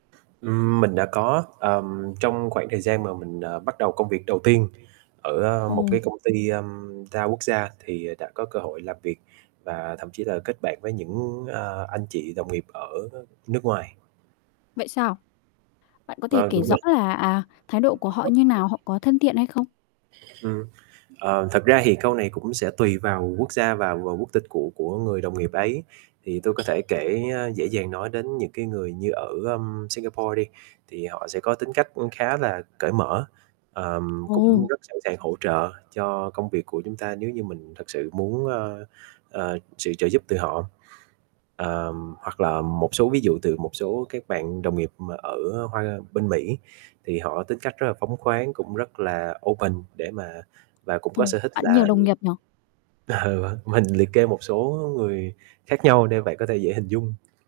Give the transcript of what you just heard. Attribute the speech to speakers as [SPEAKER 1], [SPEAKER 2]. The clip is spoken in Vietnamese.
[SPEAKER 1] Ừm, mình đã có, ờm, trong khoảng thời gian mà, à, mình bắt đầu công việc đầu tiên ở một cái
[SPEAKER 2] Ồ.
[SPEAKER 1] công ty, ưm, đa quốc gia thì, à, đã có cơ hội làm việc và thậm chí là kết bạn với những, à, anh chị đồng nghiệp ở nước ngoài.
[SPEAKER 2] Vậy sao? Bạn có thể
[SPEAKER 1] Vâng,
[SPEAKER 2] kể
[SPEAKER 1] đúng
[SPEAKER 2] rõ
[SPEAKER 1] rồi.
[SPEAKER 2] là, à, thái độ của họ như nào, họ có thân thiện hay không?
[SPEAKER 1] Ừm. Ờ, thật ra thì câu này cũng sẽ tùy vào quốc gia, vào vào quốc tịch của của người đồng nghiệp ấy, thì tôi có thể kể, a, dễ dàng nói đến những cái người như ở, ưm, Singapore đi, thì họ sẽ có tính cách cũng khá là cởi mở, ờm,
[SPEAKER 2] Ồ.
[SPEAKER 1] cũng rất sẵn sàng hỗ trợ cho công việc của chúng ta nếu như mình thật sự muốn, a, ờ, sự trợ giúp từ họ. Ờm, hoặc là, ờm, một số ví dụ từ một số các bạn đồng nghiệp mà ở Hoa bên Mỹ, thì họ tính cách rất là phóng khoáng, cũng rất là open để mà và cũng có
[SPEAKER 2] Ồ,
[SPEAKER 1] sở thích
[SPEAKER 2] bạn nhiều
[SPEAKER 1] là,
[SPEAKER 2] đồng
[SPEAKER 1] ừ,
[SPEAKER 2] nghiệp nhỉ?
[SPEAKER 1] ờ, vâng, mình liệt kê một số, ơ, người khác nhau để bạn có thể dễ hình dung.